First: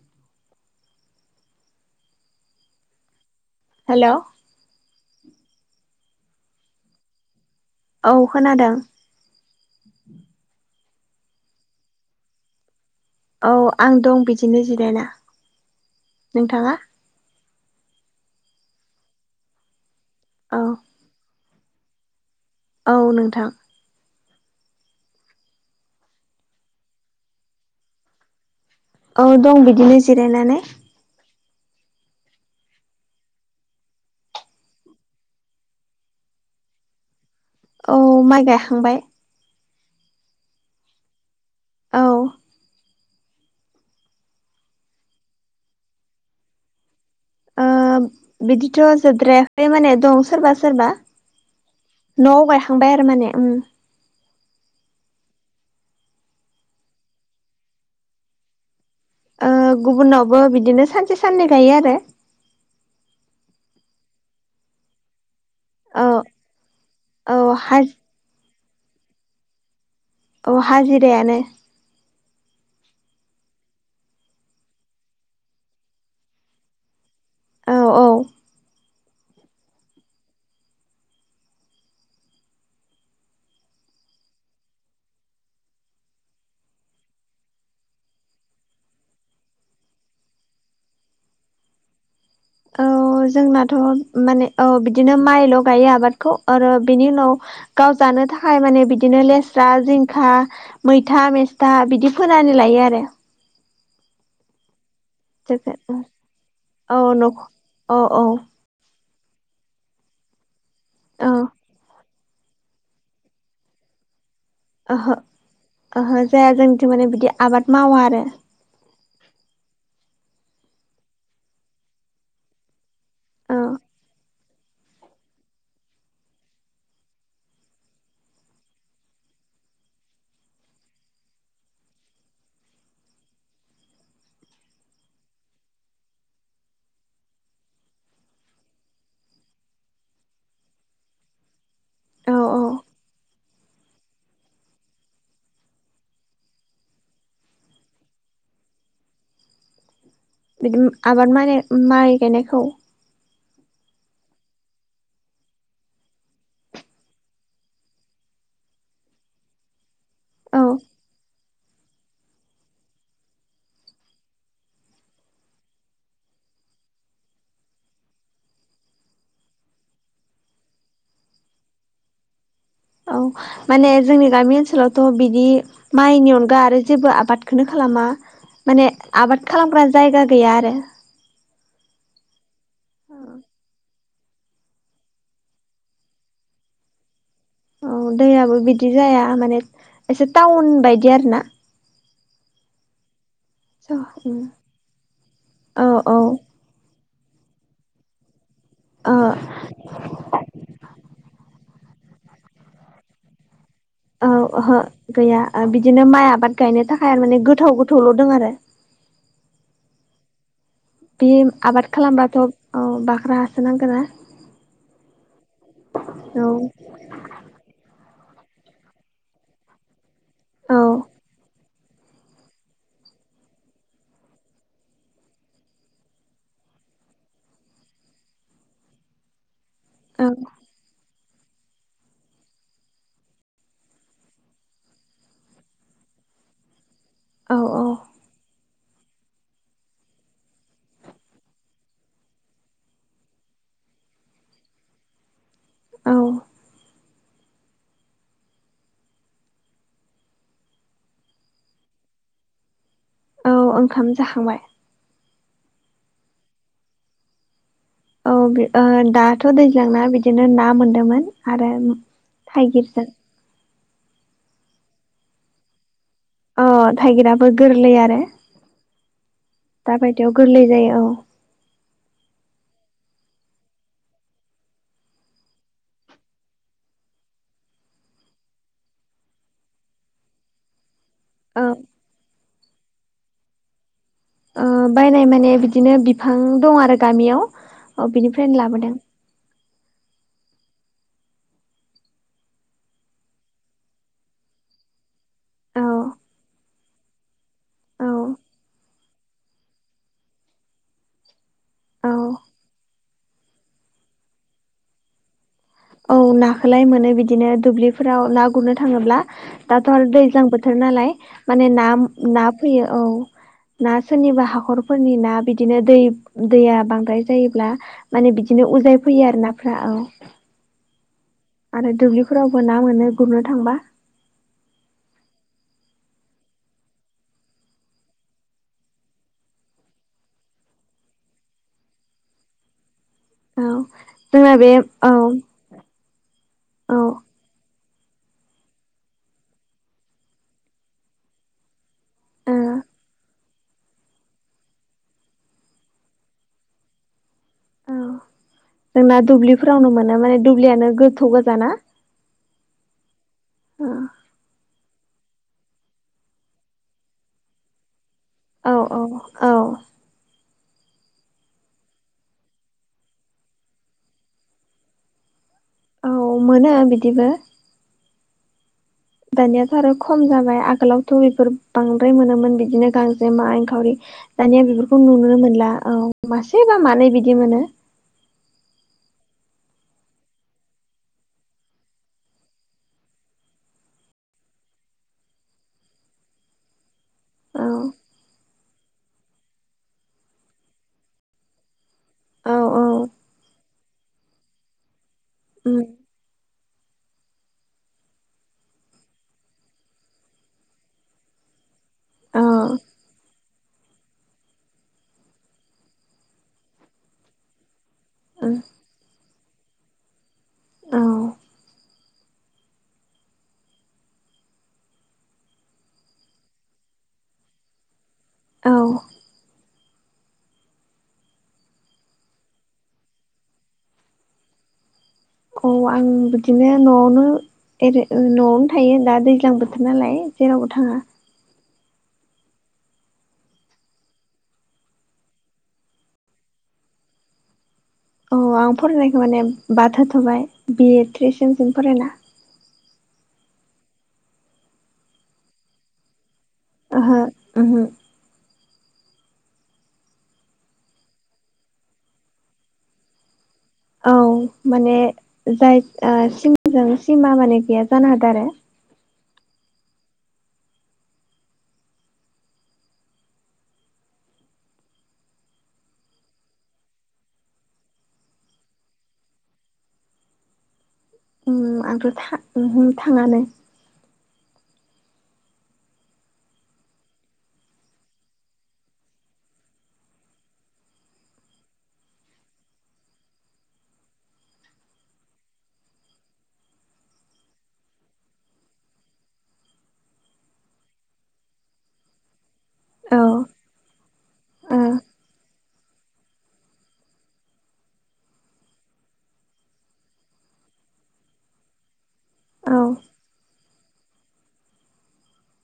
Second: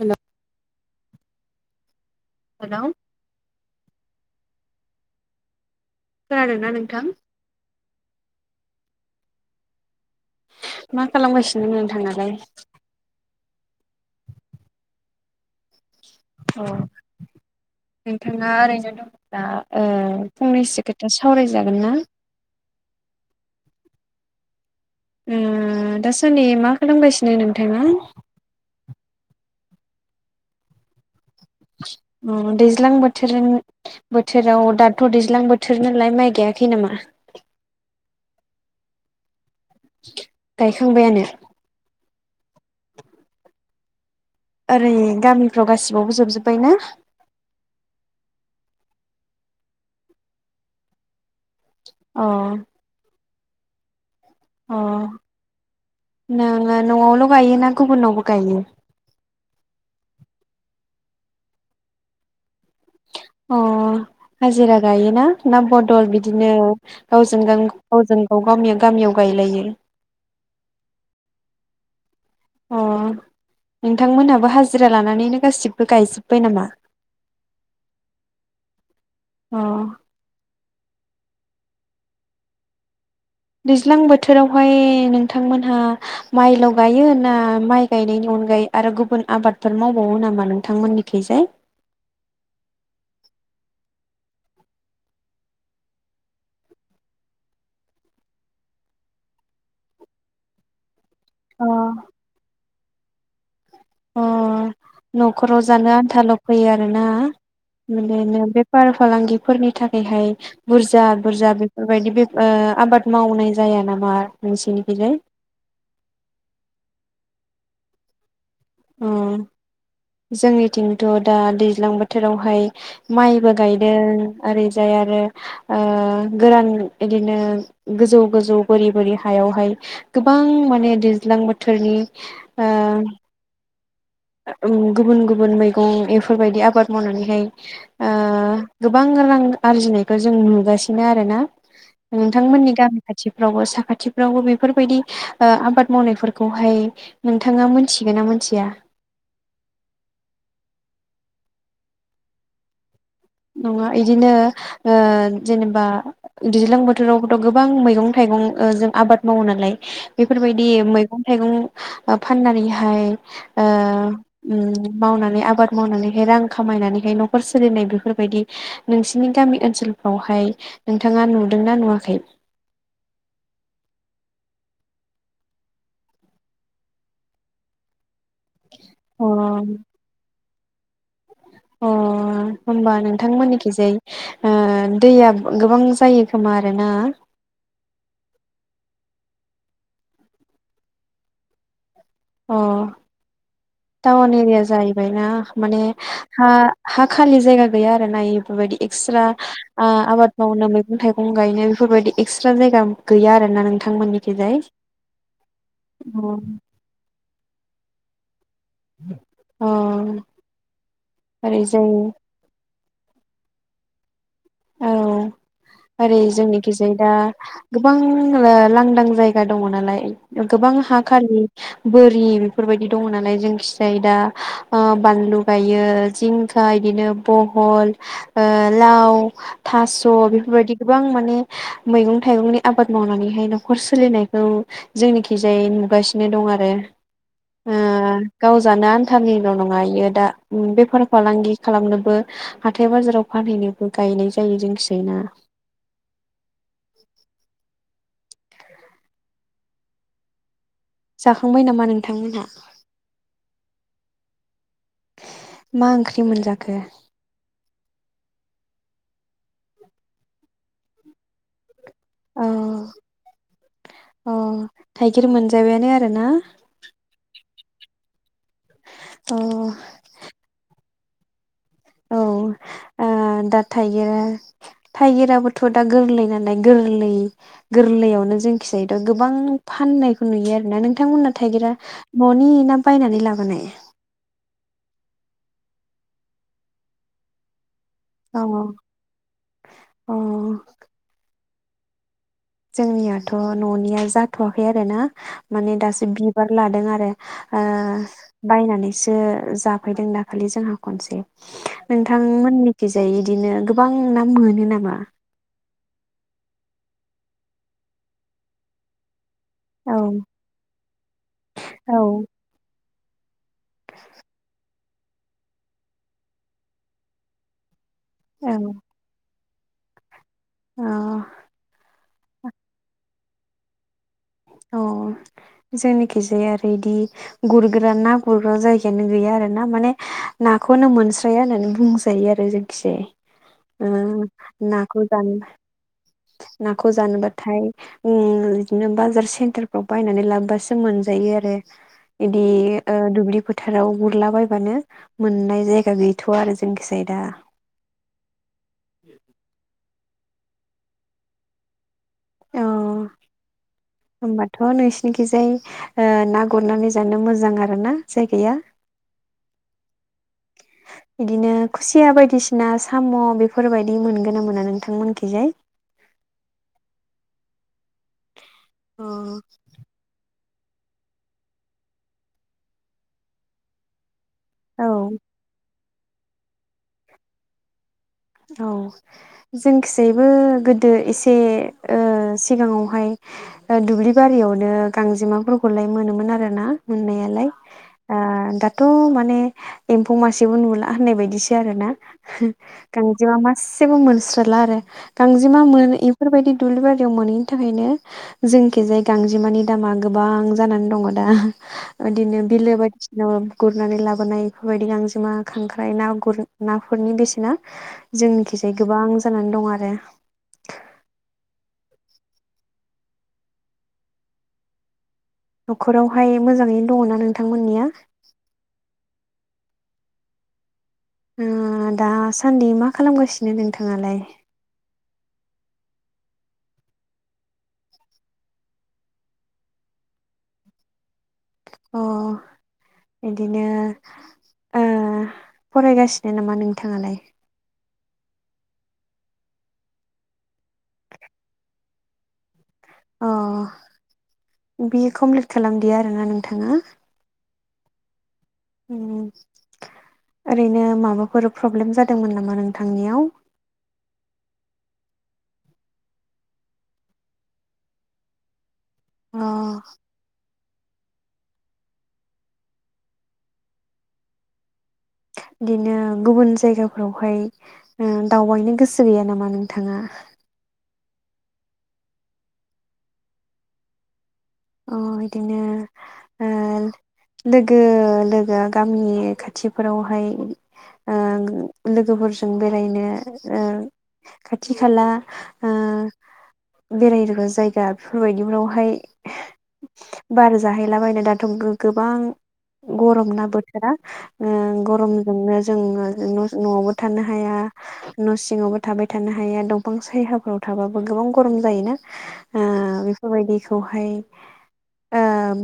हेल' hello hello खोनादों ना नोंथां? औ खोनादों। मा खालामगासिनो नोंथांङालाय औ आं दं बिदिनो जिरायना औ नोंथाङा नोंथाङा ओरैनो दंओब्ला औ फंनैसो खोथा सावरायजागोन ना औ नोंथां दासनि मा खालामगासिनो नोंथाङा औ दं बिदिनो जिरायनानै दैज्लां बोथोरनि बोथोराव दाथ' दैज्लां बोथोर नलाय माइ गायाखै नामा औ माइ गायखांबाय गायखांबायानो औ ओरै गामिफ्राव गासिबावबो जोबजोब्बाय ना बिदिथ' जोबद्रायाखै माने दं सोरबा सोरबा अ न'आव गायखांबाय आरो माने अ नोङो न'आवल' गायो ना गुबुनावबो गायो गुबुनावबो बिदिनो सानसे साननै गायो आरो अ हाजिरा गायोना ना बदल औ बिदिनो गावजों औ हा गावजों गाव गामियाव गायलायो अ हाजिरायानो अ नोंथांमोनहाबो हाजिरा लानानैनो गासिबो गायजोब्बाय नामा औ औ अ दैज्लां बोथोरावहाय नोंथांमोनहा माइल' गायो ना माइ गायनायनि अनगायै आरो गुबुन आबादफोर मावबावो नामा नोंथांमोननिखैजाय औ जोंनाथ' माने औ बिदिनो माइल' गायो आबादखौ आरो बेनि उनाव गाव जानो थाखाय माने बिदिनो लेस्रा जिंखा मैथा अ मेस्था बिदि फोनानै लायो आरो अ न'खराव जानो आन्थाल' फैयो औ आरोना नख औ बि औ दिनो बे बेफार फालांगिफोरनि थाखायहाय बुरजा औ बुरजा बेफोरबायदि बे आबाद मावनाय जाया नामा ओहो नोंसिनिखैजाय ओहो जाया जोंथ' माने बिदि आबाद मावा आरो जोंनिथिंथ' दा दैज्लां बोथोरावहाय माइबो औ गायदों ओरैजाय आरो गोरान बिदिनो गोजौ गोजौ बोरि बोरि हायावहाय गोबां माने दैज्लां बोथोरनि गुबुन गुबुन मैगं बेफोरबायदि आबाद मावनानैहाय गोबां रां आरजिनायखौ जों नुगासिनो आरोना औ औ नोंथांमोननि गामि खाथि फोरावबो साखाथिफ्रावबो बेफोरबायदि आबाद मावनायफोरखौहाय नोंथाङा मिथिगोना मिथिया बिदि आबाद माने माइ गायनायखौ नङा इदिनो जेनेबा दैज्लां बोथोरावथ' गोबां मैगं थाइगं जों आबाद मावो नालाय बेफोरबायदि औ मैगं थाइगं फाननानैहाय मावनानै आबाद मावनानैहाय रां खामायनानैहाय न'खर सोलिनाय बेफोर बेबायदि नोंसिनि गामि ओनसोलफ्रावहाय नोंथाङा नुदोंना नुवाखै औ माने जोंनि गामि ओनसोलावथ' बिदि माइनि अनगा आरो जेबो आबादखौनो खालामा माने आबाद अ खालामग्रा जायगा गैया आरो अ होमबा नोंथांमोननिखिजाय ओ दैया गोबां जायो खोमा आरोना? औ दैयाबो बिदि जाया माने एसे टाउन बायदि आरो ना अ औ टाउन एरिया जाहैबायना माने औ हा- हा खालि जायगा गैया आरोना बेफोरबायदि ओ एक्सट्रा आ-आबाद मावनो मैगं थाइगं गायनो बेफोरबायदि एक्सट्रा जायगा गैया आरोना नों औ ओहो गैया ओ बिदिनो माइ अ आबाद गायनो थाखाय आरो माने गोथाव गोथौल' दं आरो अ बे आबाद ओरैजाय खालामबाथ' औ बाख्रा हासोनांगोना औ ओरै औ जोंनिखिजाय दा गोबां ओ लांदां जायगा दङ नालाय गोबां औ हाखालि बोरि बेफोरबायदि दङ नालाय जोंखि जाय दा ओ बानलु गायो जिं बिदिनो बहल ओ लाव थास' औ बेफोरबायदि गोबां माने मैगं थाइगंनि आबाद मावनानैहाय न'खर सोलिनायखौ जोंनिखिजाय नुगासिनो दं आरो औ ओ गावजानो आन्थालनिल' नङा बियो दा बेफार फालांगि खालामनोबो हाथाय बाजाराव फानहैनोबो गायनाय जायो जोंखिजायना औ जाखांबाय नामा नोंथांमोनहा? औ ओंखाम जाखांबाय मा ओंख्रि मोनजाखो? औ ओ दाथ' दैज्लांना बिदिनो ना मोनदोंमोन आरो थाइगिरजों अ थाइगिर मोनजाबायानो आरो ना अ थाइगिराबो गोरलै आरो ओ दााबायदियाव गोरलै जायो औ औ ओ दा थाइगिरा थाइगिराबोथ' दा गोरलै नालाय गोरलै गोरलैयावनो जोंखिजायथ' गोबां फाननायखौ नुयो आरोना नों नोंथांमोना औ थाइगिरा न'नि ना बायनानै लाबोनाय? ओ बायनाय माने बिदिनो बिफां दं आरो गामियाव ओ बिनिफ्रायनो लाबोदों अ जोंनियाथ' न'निया जाथ'वाखै आरो ना माने औ दासो बिबार लादों आरो ओ औ बायनानैसो जाफैदों दाखालि जोंहा खनसे औ नोंथांमोननिखिजाय इदिनो गोबां ना मोनो नामा? औ नाखौलाय मोनो बिदिनो दुब्लिफोराव ना गुरनो थाङोब्ला दाथ' औ आरो दैज्लां बोथोर नालाय माने ना औ ना फैयो औ ना सोरनिबा हाखरफोरनि ना बिदिनो दै- दैया बांद्राय जायोब्ला माने औ बिदिनो उजाय फैयो आरो नाफ्रा औ अ आरो दुब्लिफोरावबो ना मोनो गुरनो थांबा अ जोंनिखि जाय आरो इदि गुरग्रा ना गुरग्रा जायगायानो गैया आरो ना माने नाखौनो मोनस्राया होननानै बुंजायो आरो जों खिजाय औ ओ जोंना बे नाखौ औ जानो औ नाखौ ओ जानोबा थाइ ओम बिदिनो बाजार सेन्टारफ्राव बायनानै लाबासो मोनजायो आरो इदि औ ओ दुब्लि फोथाराव गुरलाबायबानो मोननाय जायगा गैथ'या आरो जोंखिजाय दा औ जोंना दुब्लिफोरावनो मोनो माने दुब्लियानो गोथौ गोजाना औ। औ होमबाथ' नोंसिनिखिजाय ना गुरनानै जानो मोजां आरो ना जायगाया। औ औ औ। [inaudible] बिदिनो खुसिया बायदिसिना साम' बेफोरबायदि मोनगोन ना मोना नोंथांमोनखिजाय। औ मोनो बिदिबो। अ धन्य आरो खम जाबाय आगोलावथ' बेफोर बांद्राय मोनोमोन बिदिनो गांजे मा एनखावरि। दानिया औ बेफोरखौ नुनो मोनला औ मासे बा मानै बिदि मोनो। औ। जोंखिसायबो गोदो एसे सिगाङावहाय दुब्लि बारियावनो गांजेमाफोरखौलाय मोनोमोन आरो ना मोननाय आरो। औ आ दा। दाथ' माने एम्फौ मासेबो नुला होननाय बायदिसो आरो ना। औ औ गांजेमा मासेबो मोनस्रला आरो। गांजेमा उम मोन बेफोरबायदि दुब्लि बारियाव मोनैनि थाखायनो जोंखिजाय गांजेमानि दामा गोबां जानानै दङ दा बिदिनो औ बिलो बायदिसिनाव। गुरनानै लाबोनाय बेफोरबायदि गांजेमा खांख्राइ ना गुर नाफोरनि बेसेना उम जोंनिखिजायै गोबां जानानै दं आरो। औ न'खरावहाय मोजाङैनो दङना नोंथांमोननिया औ। दासान्दि मा खालामगासिनो नोंथाङालाय। औ आं बिदिनो न'आवनो रै न'आवनो थायो दा दैज्लां बोथोर नालाय जेरावबो थाङा अ बिदिनो फरायगासिनो नामा नोंथाङालाय औ आं फरायनायखौ माने बाद होथ'बाय बिए थट्रिस जनसिम फरायना अ बि कमप्लिट खालामदि आरोना नोंथाङा। ओ ओरैनो माबाफोर प्रब्लेम जादोंमोन नामा नोंथांनियाव। औ माने जाय सिमाजों सिमा माने गैया जानो हादों आरो। अ बिदिनो गुबुन जायगाफोरावहाय दावबायनो गोसो गैया नामा नोंथाङा? आंथ' थ थाङानो बिदिनो लोगो लोगो गामि खाथिफोरावहाय। लोगोफोरजों बेरायनो। खाथि खाला। बेरायनो्रा जायगा बेफोर बायदिफोरनावहाय बार जाहैलाबायनो दाथ' गोबां औ गरमनाा बोथोरा। ओ गरमजोंनो जोङो न'आवबो थानो हाया। न' सिङावबो थाबाय थानो हाया दंफां सायहाफोराव थाबाबो गोबां गरम जायोना। औ बेफोरबायदिखौहाय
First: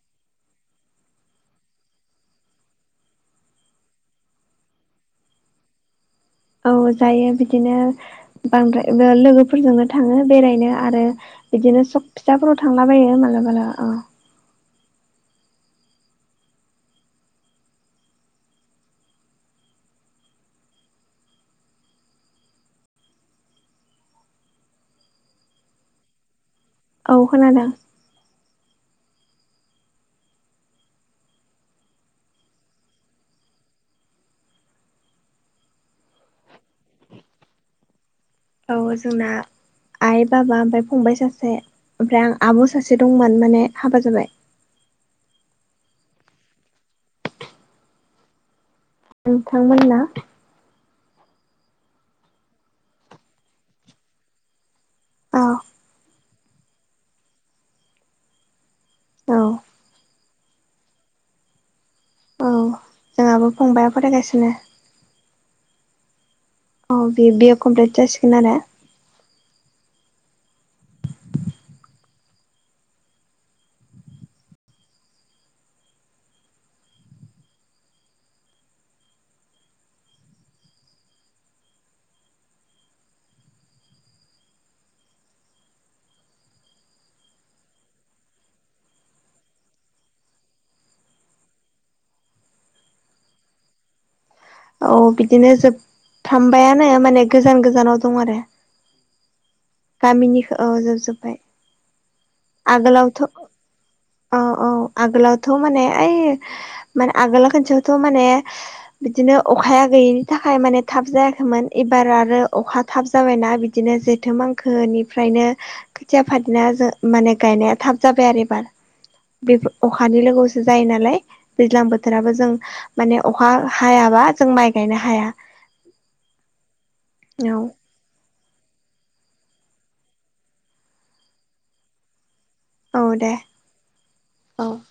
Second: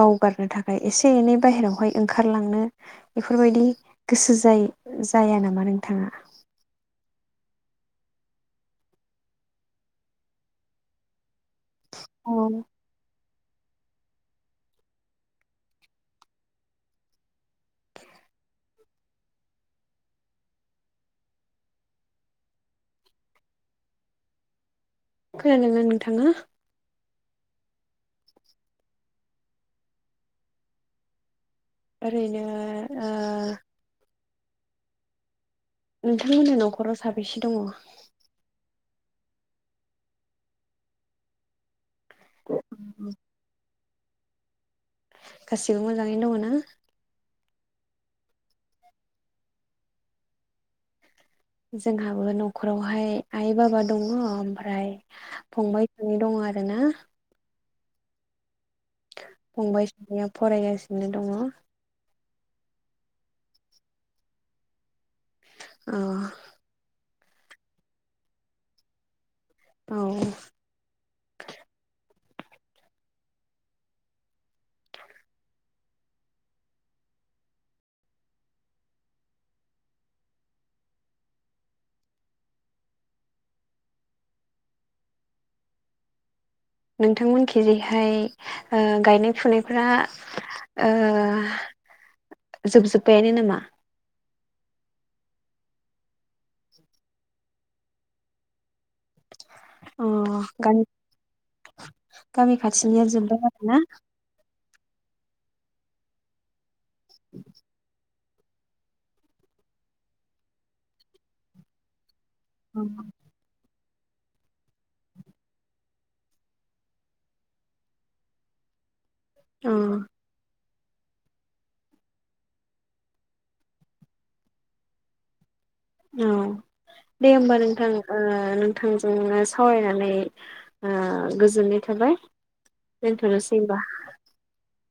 बावगारनो थाखाय एसे एनै बाहहेरायावहाय ओंखारलांनो बेफोरबायदि गोसो जायो जाया नामा नोंथाङा? औ जायो बिदिनो बांद्राय लोगोफोरजोंनो थाङो बेरायनो आरो। बिदिनो सब अ फिसाफोराव थांलाबायो माबलाबाला। खोन लङा नोंथाङा? औ खोनादों। ओरैनो ओ नोंथांमोनहा न'खराव साबेसे दङ औ जोंना आइ बाबा ओमफ्राय फंबाय सासे ओमफ्राय आं आब सासे दंमोन माने हाबा जाबाय गासिबो मोजाङैनो दङना नोंथांमोनना जोंहाबो न'खरावहाय आइ बाबा दङ ओमफ्राय औ फंबाय दङ आरोना औ औ फंबाय सानैया फरायगासिनो दङ जोंहाबो फंबाया फरायगासिनो अ औ बि बि ए कमप्लिद जासिगोन आरोे औ नोंथांमोनखैजैहाय गायनाय फुनायफ्रा ओ जोबजोबबायानो नामा औ बिदिनो जोबफ्रामबायानो माने गोजान गोजानाव दं आरो अ गामिनिखो औ गामि जोबजोब्बाय गामि खाथिनिया आगोलावथ' जोबबाय आरोना औ औ आगोलावथ माने ओइ माने आगोल खोनसेयावथ माने बिदिनो अखाया गैयिनि थाखाय माने थाब जायाखैमोन एबार आरो अखा अ थाब जाबायना बिदि बिदिनो जेथो मांखोनिफ्रायनो खोथिया फादना ज माने गायनाया थाब जाबाय आरो एबार बे अ अखानि लोगोआवसो जायोनालाय दैज्लां बोथोराबो जों माने अखा हायाबा जों माइ गायनो हाया औ दे होमबा औ नोंथां ओ नोंथांजोंनो सावरायनानै ओ गोजोननाय थाबाय औ दे दथनोसै होनबा औ